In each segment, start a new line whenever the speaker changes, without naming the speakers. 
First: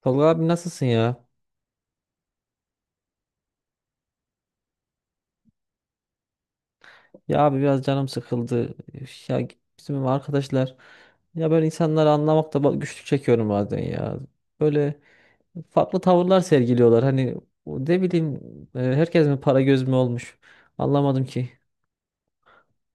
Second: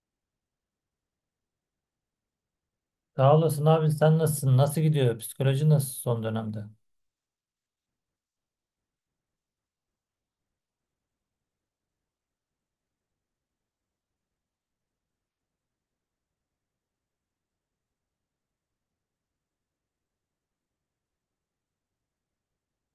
Tolga abi nasılsın ya?
Sağ olasın abi, sen nasılsın? Nasıl gidiyor? Psikoloji nasıl son dönemde?
Ya abi biraz canım sıkıldı. Ya bizim arkadaşlar ya böyle insanları anlamakta güçlük çekiyorum bazen ya. Böyle farklı tavırlar sergiliyorlar. Hani o ne bileyim, herkes mi para göz mü olmuş? Anlamadım ki.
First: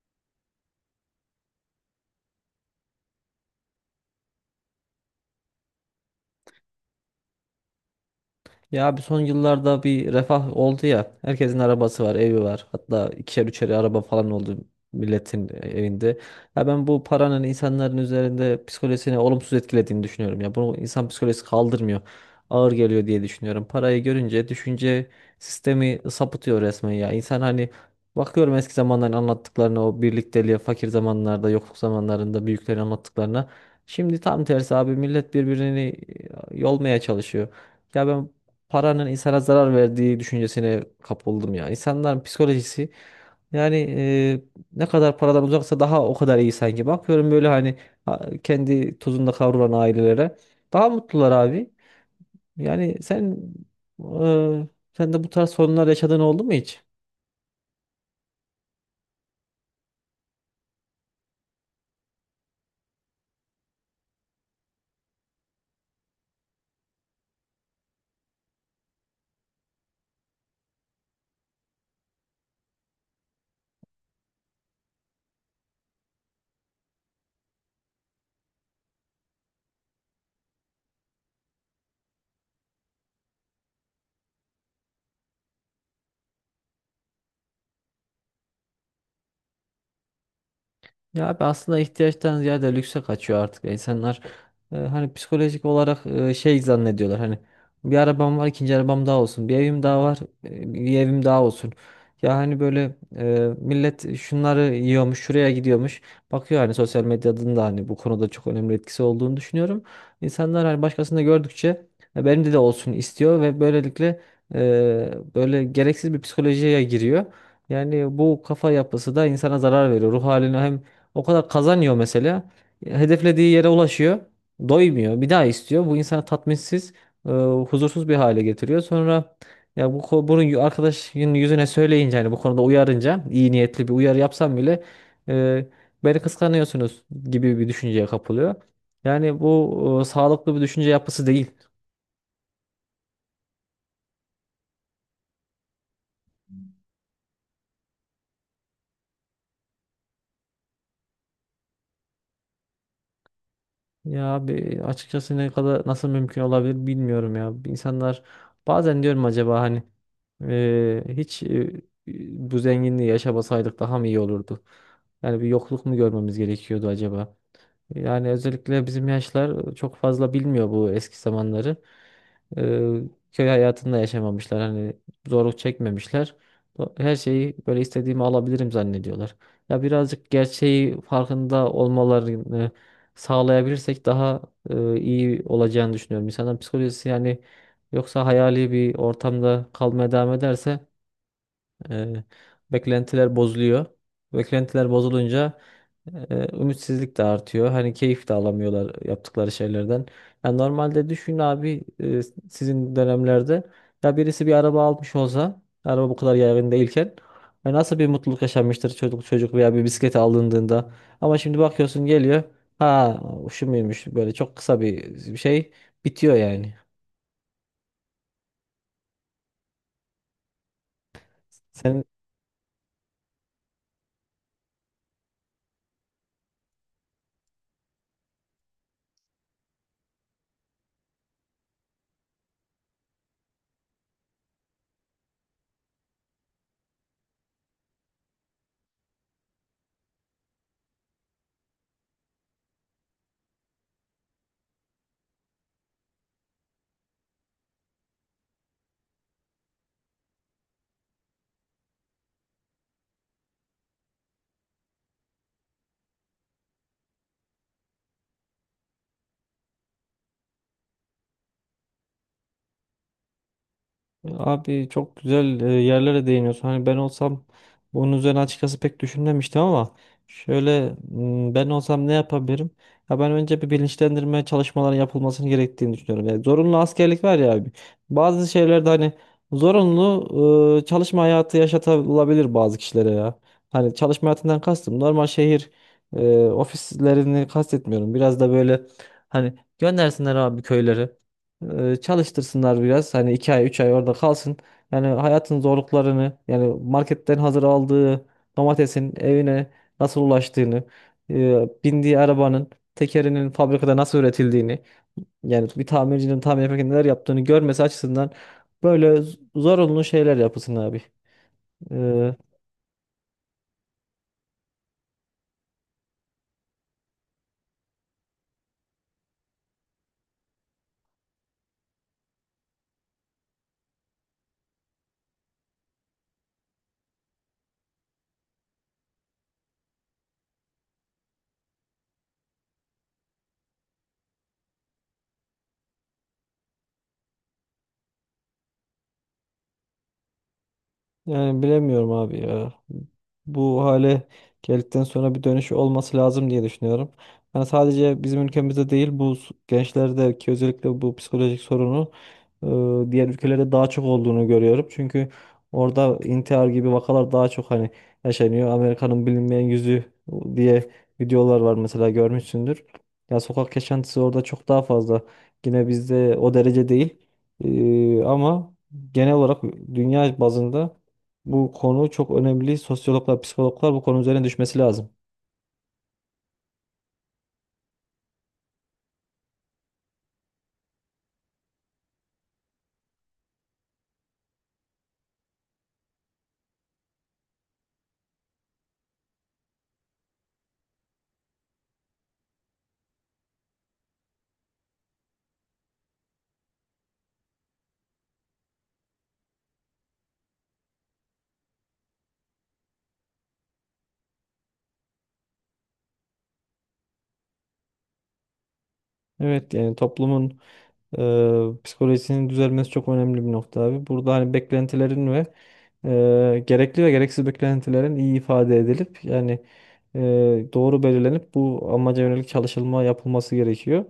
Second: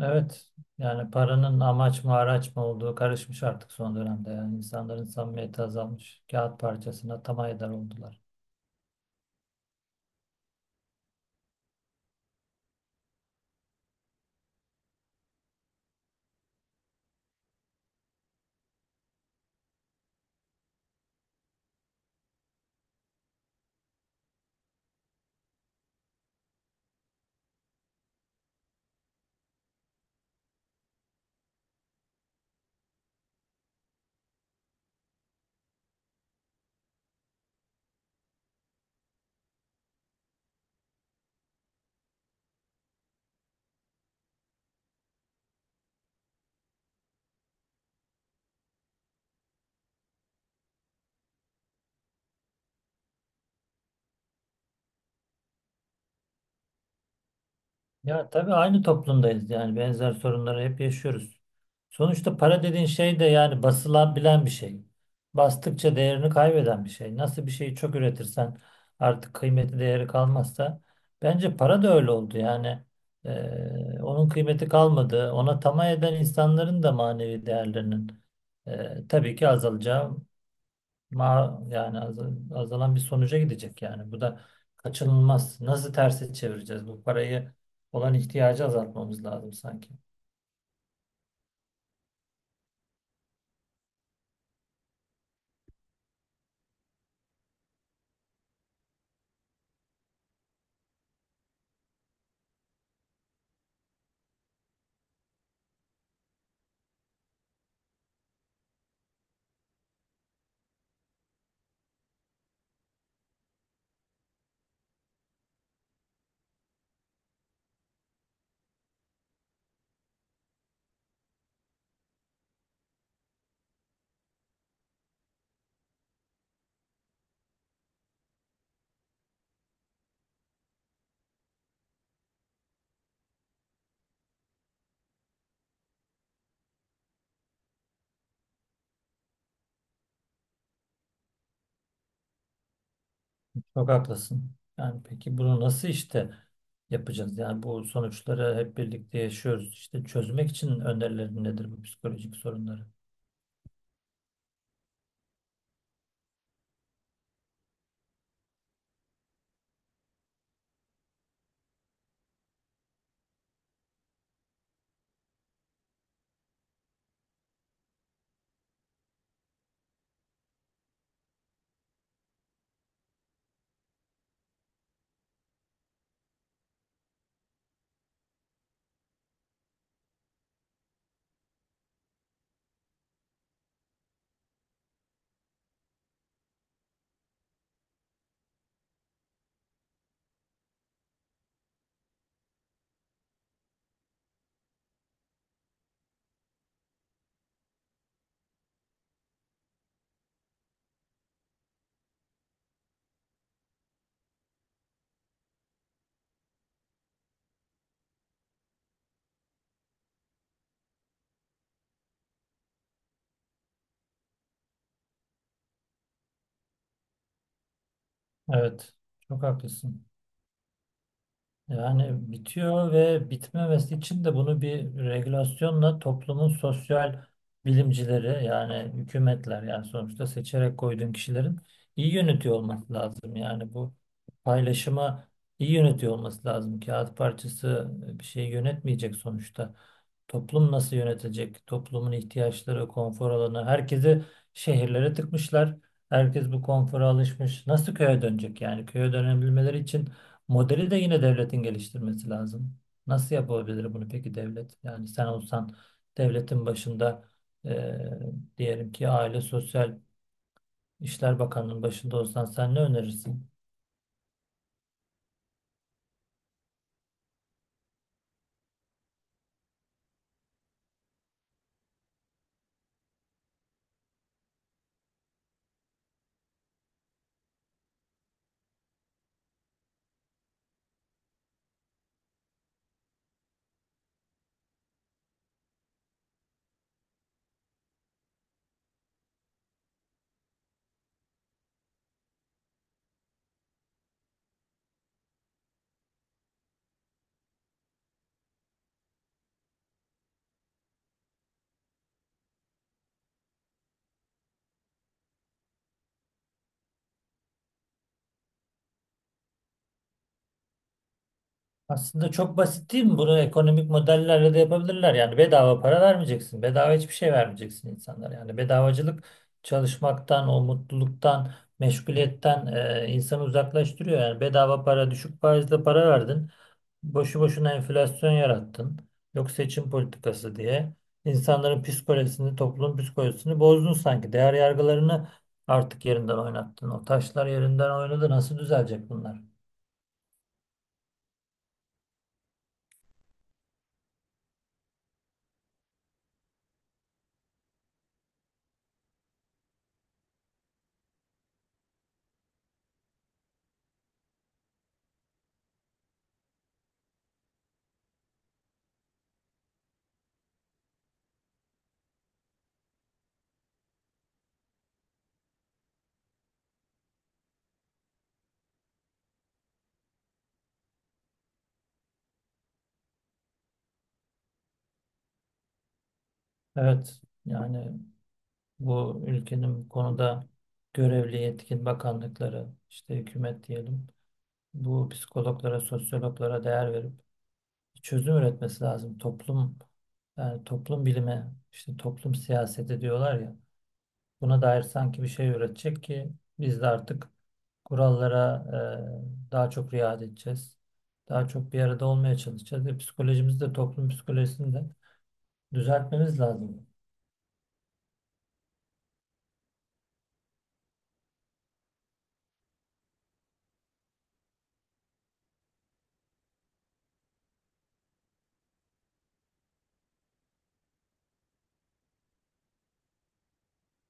Evet, yani paranın amaç mı araç mı olduğu karışmış artık son dönemde. Yani insanların samimiyeti azalmış. Kağıt parçasına tam eder oldular.
Ya abi son yıllarda bir refah oldu ya. Herkesin arabası var, evi var. Hatta ikişer üçer araba falan oldu milletin evinde. Ya ben bu paranın insanların üzerinde psikolojisini olumsuz etkilediğini düşünüyorum. Ya bunu insan psikolojisi kaldırmıyor. Ağır geliyor diye düşünüyorum. Parayı görünce düşünce sistemi sapıtıyor resmen ya. İnsan hani bakıyorum eski zamanların anlattıklarına, o birlikteliğe, fakir zamanlarda, yokluk zamanlarında büyüklerin anlattıklarına. Şimdi tam tersi abi millet birbirini yolmaya çalışıyor. Ya ben paranın insana zarar verdiği düşüncesine kapıldım ya. İnsanların psikolojisi yani, ne kadar paradan uzaksa daha o kadar iyi sanki. Bakıyorum böyle hani kendi tozunda kavrulan ailelere daha mutlular abi. Yani sen, e, sen de bu tarz sorunlar yaşadığın oldu mu hiç?
Ya tabii aynı toplumdayız, yani benzer sorunları hep yaşıyoruz. Sonuçta para dediğin şey de yani basılan bilen bir şey. Bastıkça değerini kaybeden bir şey. Nasıl bir şeyi çok üretirsen artık kıymeti değeri kalmazsa bence para da öyle oldu yani. Onun kıymeti kalmadı. Ona tamah eden insanların da manevi değerlerinin tabii ki azalacağı Ma yani az- azalan bir sonuca gidecek yani. Bu da kaçınılmaz. Nasıl tersi çevireceğiz? Bu parayı olan ihtiyacı azaltmamız lazım sanki.
Ya abi aslında ihtiyaçtan ziyade lükse kaçıyor artık. İnsanlar hani psikolojik olarak şey zannediyorlar. Hani bir arabam var, ikinci arabam daha olsun. Bir evim daha var, bir evim daha olsun. Ya hani böyle, millet şunları yiyormuş, şuraya gidiyormuş. Bakıyor hani sosyal medyanın da hani bu konuda çok önemli etkisi olduğunu düşünüyorum. İnsanlar hani başkasında gördükçe "E, benim de olsun" istiyor ve böylelikle böyle gereksiz bir psikolojiye giriyor. Yani bu kafa yapısı da insana zarar veriyor. Ruh haline hem o kadar kazanıyor mesela. Hedeflediği yere ulaşıyor. Doymuyor. Bir daha istiyor. Bu insanı tatminsiz, e, huzursuz bir hale getiriyor. Sonra ya bu ko- bunu yu- arkadaşın yüzüne söyleyince hani bu konuda uyarınca iyi niyetli bir uyarı yapsam bile e, beni kıskanıyorsunuz gibi bir düşünceye kapılıyor. Yani bu sağlıklı bir düşünce yapısı değil.
Çok haklısın. Yani peki bunu nasıl işte yapacağız? Yani bu sonuçları hep birlikte yaşıyoruz. İşte çözmek için önerilerin nedir bu psikolojik sorunları?
Ya abi açıkçası ne kadar, nasıl mümkün olabilir bilmiyorum ya. İnsanlar bazen diyorum acaba hani hiç bu zenginliği yaşamasaydık daha mı iyi olurdu? Yani bir yokluk mu görmemiz gerekiyordu acaba? Yani özellikle bizim yaşlar çok fazla bilmiyor bu eski zamanları. Ee, Köy hayatında yaşamamışlar. Hani zorluk çekmemişler. Her şeyi böyle istediğimi alabilirim zannediyorlar. Ya birazcık gerçeği farkında olmalarını sağlayabilirsek daha iyi olacağını düşünüyorum. İnsanın psikolojisi yani, yoksa hayali bir ortamda kalmaya devam ederse e, beklentiler bozuluyor. Beklentiler bozulunca ümitsizlik de artıyor. Hani keyif de alamıyorlar yaptıkları şeylerden. Yani normalde düşün abi, sizin dönemlerde ya birisi bir araba almış olsa, araba bu kadar yaygın değilken, ya nasıl bir mutluluk yaşanmıştır çocuk çocuk veya bir bisiklet alındığında. Ama şimdi bakıyorsun geliyor, ha, şu muymuş, böyle çok kısa bir şey, bitiyor yani.
Evet, çok haklısın.
Senin
Yani bitiyor ve bitmemesi için de bunu bir regülasyonla toplumun sosyal bilimcileri, yani hükümetler, yani sonuçta seçerek koyduğun kişilerin iyi yönetiyor olması lazım. Yani bu paylaşıma iyi yönetiyor olması lazım. Kağıt parçası bir şey yönetmeyecek sonuçta. Toplum nasıl yönetecek? Toplumun ihtiyaçları, konfor alanı. Herkesi şehirlere tıkmışlar. Herkes bu konfora alışmış. Nasıl köye dönecek yani? Köye dönebilmeleri için modeli de yine devletin geliştirmesi lazım. Nasıl yapabilir bunu peki devlet? Yani sen olsan devletin başında, e, diyelim ki Aile Sosyal İşler Bakanlığı'nın başında olsan sen ne önerirsin?
abi çok güzel yerlere değiniyorsun. Hani ben olsam bunun üzerine açıkçası pek düşünmemiştim ama şöyle, ben olsam ne yapabilirim? Ya ben önce bir bilinçlendirme çalışmaları yapılmasını gerektiğini düşünüyorum. Yani zorunlu askerlik var ya abi. Bazı şeylerde hani zorunlu çalışma hayatı yaşatılabilir bazı kişilere ya. Hani çalışma hayatından kastım normal şehir ofislerini kastetmiyorum. Biraz da böyle hani göndersinler abi köylere, çalıştırsınlar biraz. Hani 2 ay 3 ay orada kalsın. Yani hayatın zorluklarını, yani marketten hazır aldığı domatesin evine nasıl ulaştığını, bindiği arabanın tekerinin fabrikada nasıl üretildiğini, yani bir tamircinin tamir yaparken neler yaptığını görmesi açısından böyle zorunlu şeyler yapılsın abi.
Aslında çok basit değil mi? Bunu ekonomik modellerle de yapabilirler. Yani bedava para vermeyeceksin. Bedava hiçbir şey vermeyeceksin insanlara. Yani bedavacılık çalışmaktan, o mutluluktan, meşguliyetten insanı uzaklaştırıyor. Yani bedava para, düşük faizle para verdin. Boşu boşuna enflasyon yarattın. Yok seçim politikası diye. İnsanların psikolojisini, toplumun psikolojisini bozdun sanki. Değer yargılarını artık yerinden oynattın. O taşlar yerinden oynadı. Nasıl düzelecek bunlar?
Yani bilemiyorum abi ya. Bu hale geldikten sonra bir dönüş olması lazım diye düşünüyorum. Yani sadece bizim ülkemizde değil bu, gençlerdeki özellikle bu psikolojik sorunu diğer ülkelerde daha çok olduğunu görüyorum. Çünkü orada intihar gibi vakalar daha çok hani yaşanıyor. Amerika'nın bilinmeyen yüzü diye videolar var mesela, görmüşsündür. Ya sokak yaşantısı orada çok daha fazla. Yine bizde o derece değil. Ama genel olarak dünya bazında bu konu çok önemli. Sosyologlar, psikologlar bu konu üzerine düşmesi lazım.
Evet. Yani bu ülkenin bu konuda görevli yetkin bakanlıkları, işte hükümet diyelim, bu psikologlara, sosyologlara değer verip çözüm üretmesi lazım. Toplum, yani toplum bilimi, işte toplum siyaseti diyorlar ya, buna dair sanki bir şey üretecek ki biz de artık kurallara daha çok riayet edeceğiz. Daha çok bir arada olmaya çalışacağız ve psikolojimizi de, toplum psikolojisini de düzeltmemiz lazım.
Evet, yani toplumun psikolojisinin düzelmesi çok önemli bir nokta abi. Burada hani beklentilerin ve gerekli ve gereksiz beklentilerin iyi ifade edilip yani e, doğru belirlenip bu amaca yönelik çalışılma yapılması gerekiyor.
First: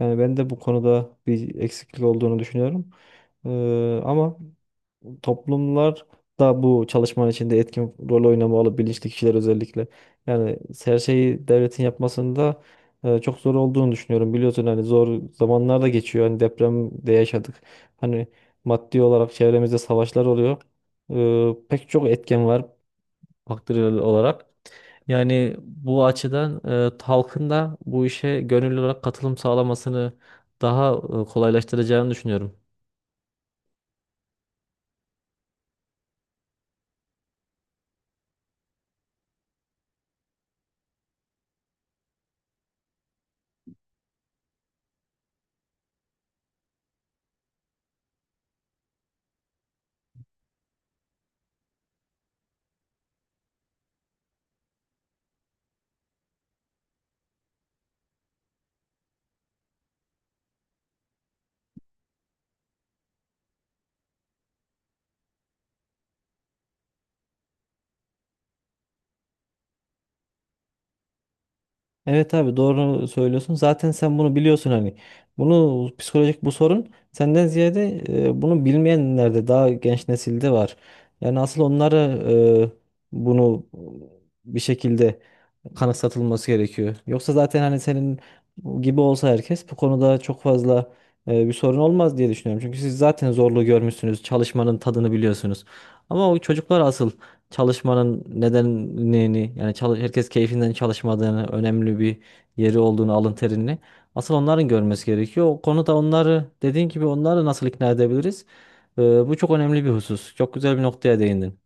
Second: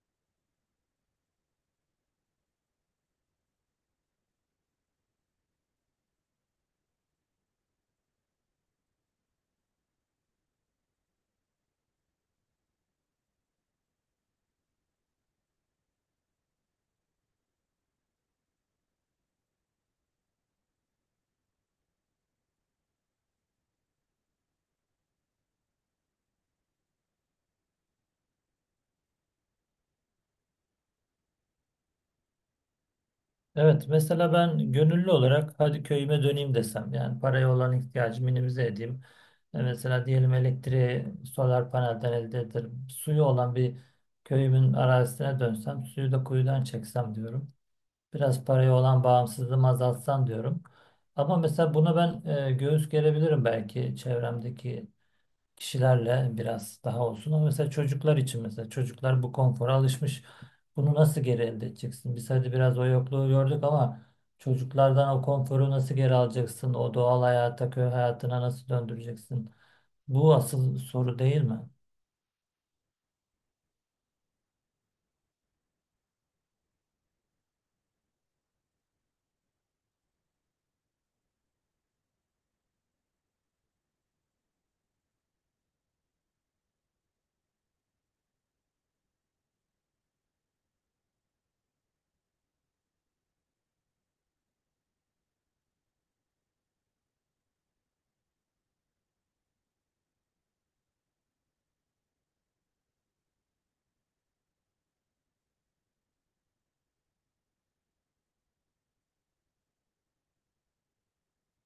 Yani ben de bu konuda bir eksiklik olduğunu düşünüyorum. E, Ama toplumlar da bu çalışmanın içinde etkin rol oynamalı, bilinçli kişiler özellikle. Yani her şeyi devletin yapmasında çok zor olduğunu düşünüyorum. Biliyorsun hani zor zamanlar da geçiyor. Hani depremde yaşadık. Hani maddi olarak çevremizde savaşlar oluyor. Pek çok etken var faktörel olarak. Yani bu açıdan halkın da bu işe gönüllü olarak katılım sağlamasını daha kolaylaştıracağını düşünüyorum.
Evet, mesela ben gönüllü olarak hadi köyüme döneyim desem, yani paraya olan ihtiyacı minimize edeyim. E, mesela diyelim elektriği solar panelden elde ederim. Suyu olan bir köyümün arazisine dönsem, suyu da kuyudan çeksem diyorum. Biraz paraya olan bağımsızlığımı azaltsam diyorum. Ama mesela buna ben göğüs gerebilirim, belki çevremdeki kişilerle biraz daha olsun. Ama mesela çocuklar için, mesela çocuklar bu konfora alışmış. Bunu nasıl geri elde edeceksin? Biz hadi biraz o yokluğu gördük ama çocuklardan o konforu nasıl geri alacaksın? O doğal hayata, köy hayatına nasıl döndüreceksin? Bu asıl soru değil mi?
Evet abi, doğru söylüyorsun. Zaten sen bunu biliyorsun hani. Bunu, psikolojik bu sorun senden ziyade bunu bilmeyenlerde, daha genç nesilde var. Yani asıl onlara e, bunu bir şekilde kanıksatılması gerekiyor. Yoksa zaten hani senin gibi olsa herkes bu konuda çok fazla bir sorun olmaz diye düşünüyorum. Çünkü siz zaten zorluğu görmüşsünüz, çalışmanın tadını biliyorsunuz. Ama o çocuklar asıl çalışmanın nedenini, yani çalış, herkes keyfinden çalışmadığını, önemli bir yeri olduğunu, alın terini asıl onların görmesi gerekiyor. O konuda onları, dediğin gibi, onları nasıl ikna edebiliriz? Bu çok önemli bir husus. Çok güzel bir noktaya değindin.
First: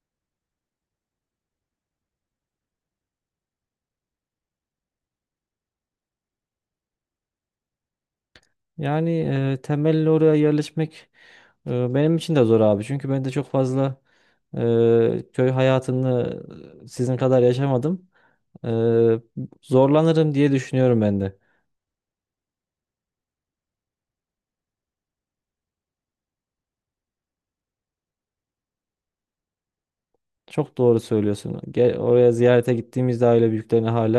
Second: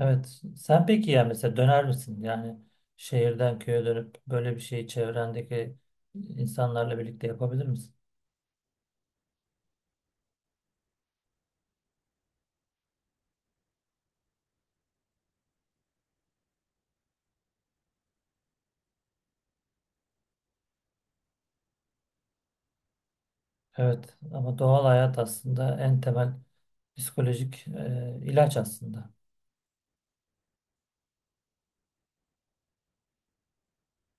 Evet. Sen peki ya mesela döner misin? Yani şehirden köye dönüp böyle bir şeyi çevrendeki insanlarla birlikte yapabilir misin?
Yani temelli oraya yerleşmek benim için de zor abi. Çünkü ben de çok fazla köy hayatını sizin kadar yaşamadım. E, Zorlanırım diye düşünüyorum ben de.
Evet ama doğal hayat aslında en temel psikolojik ilaç aslında.
Çok doğru söylüyorsun. Gel, oraya ziyarete gittiğimizde aile büyüklerine hala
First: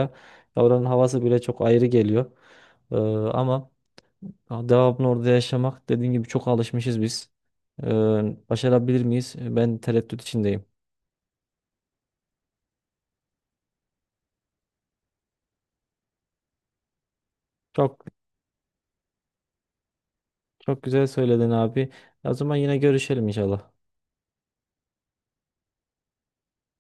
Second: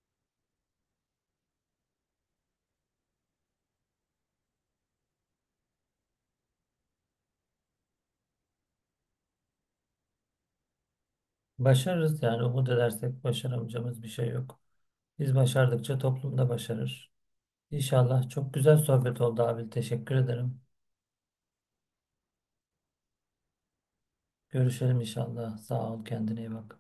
ya oranın havası bile çok ayrı geliyor. Ama devamlı orada yaşamak, dediğin gibi çok alışmışız biz. Ee, Başarabilir miyiz? Ben tereddüt içindeyim.
Başarırız, yani umut edersek başaramayacağımız bir şey yok. Biz başardıkça toplum da başarır.
Çok
İnşallah çok güzel sohbet oldu abi. Teşekkür ederim.
güzel söyledin abi. O zaman yine görüşelim inşallah.
Görüşelim inşallah. Sağ ol, kendine iyi bak.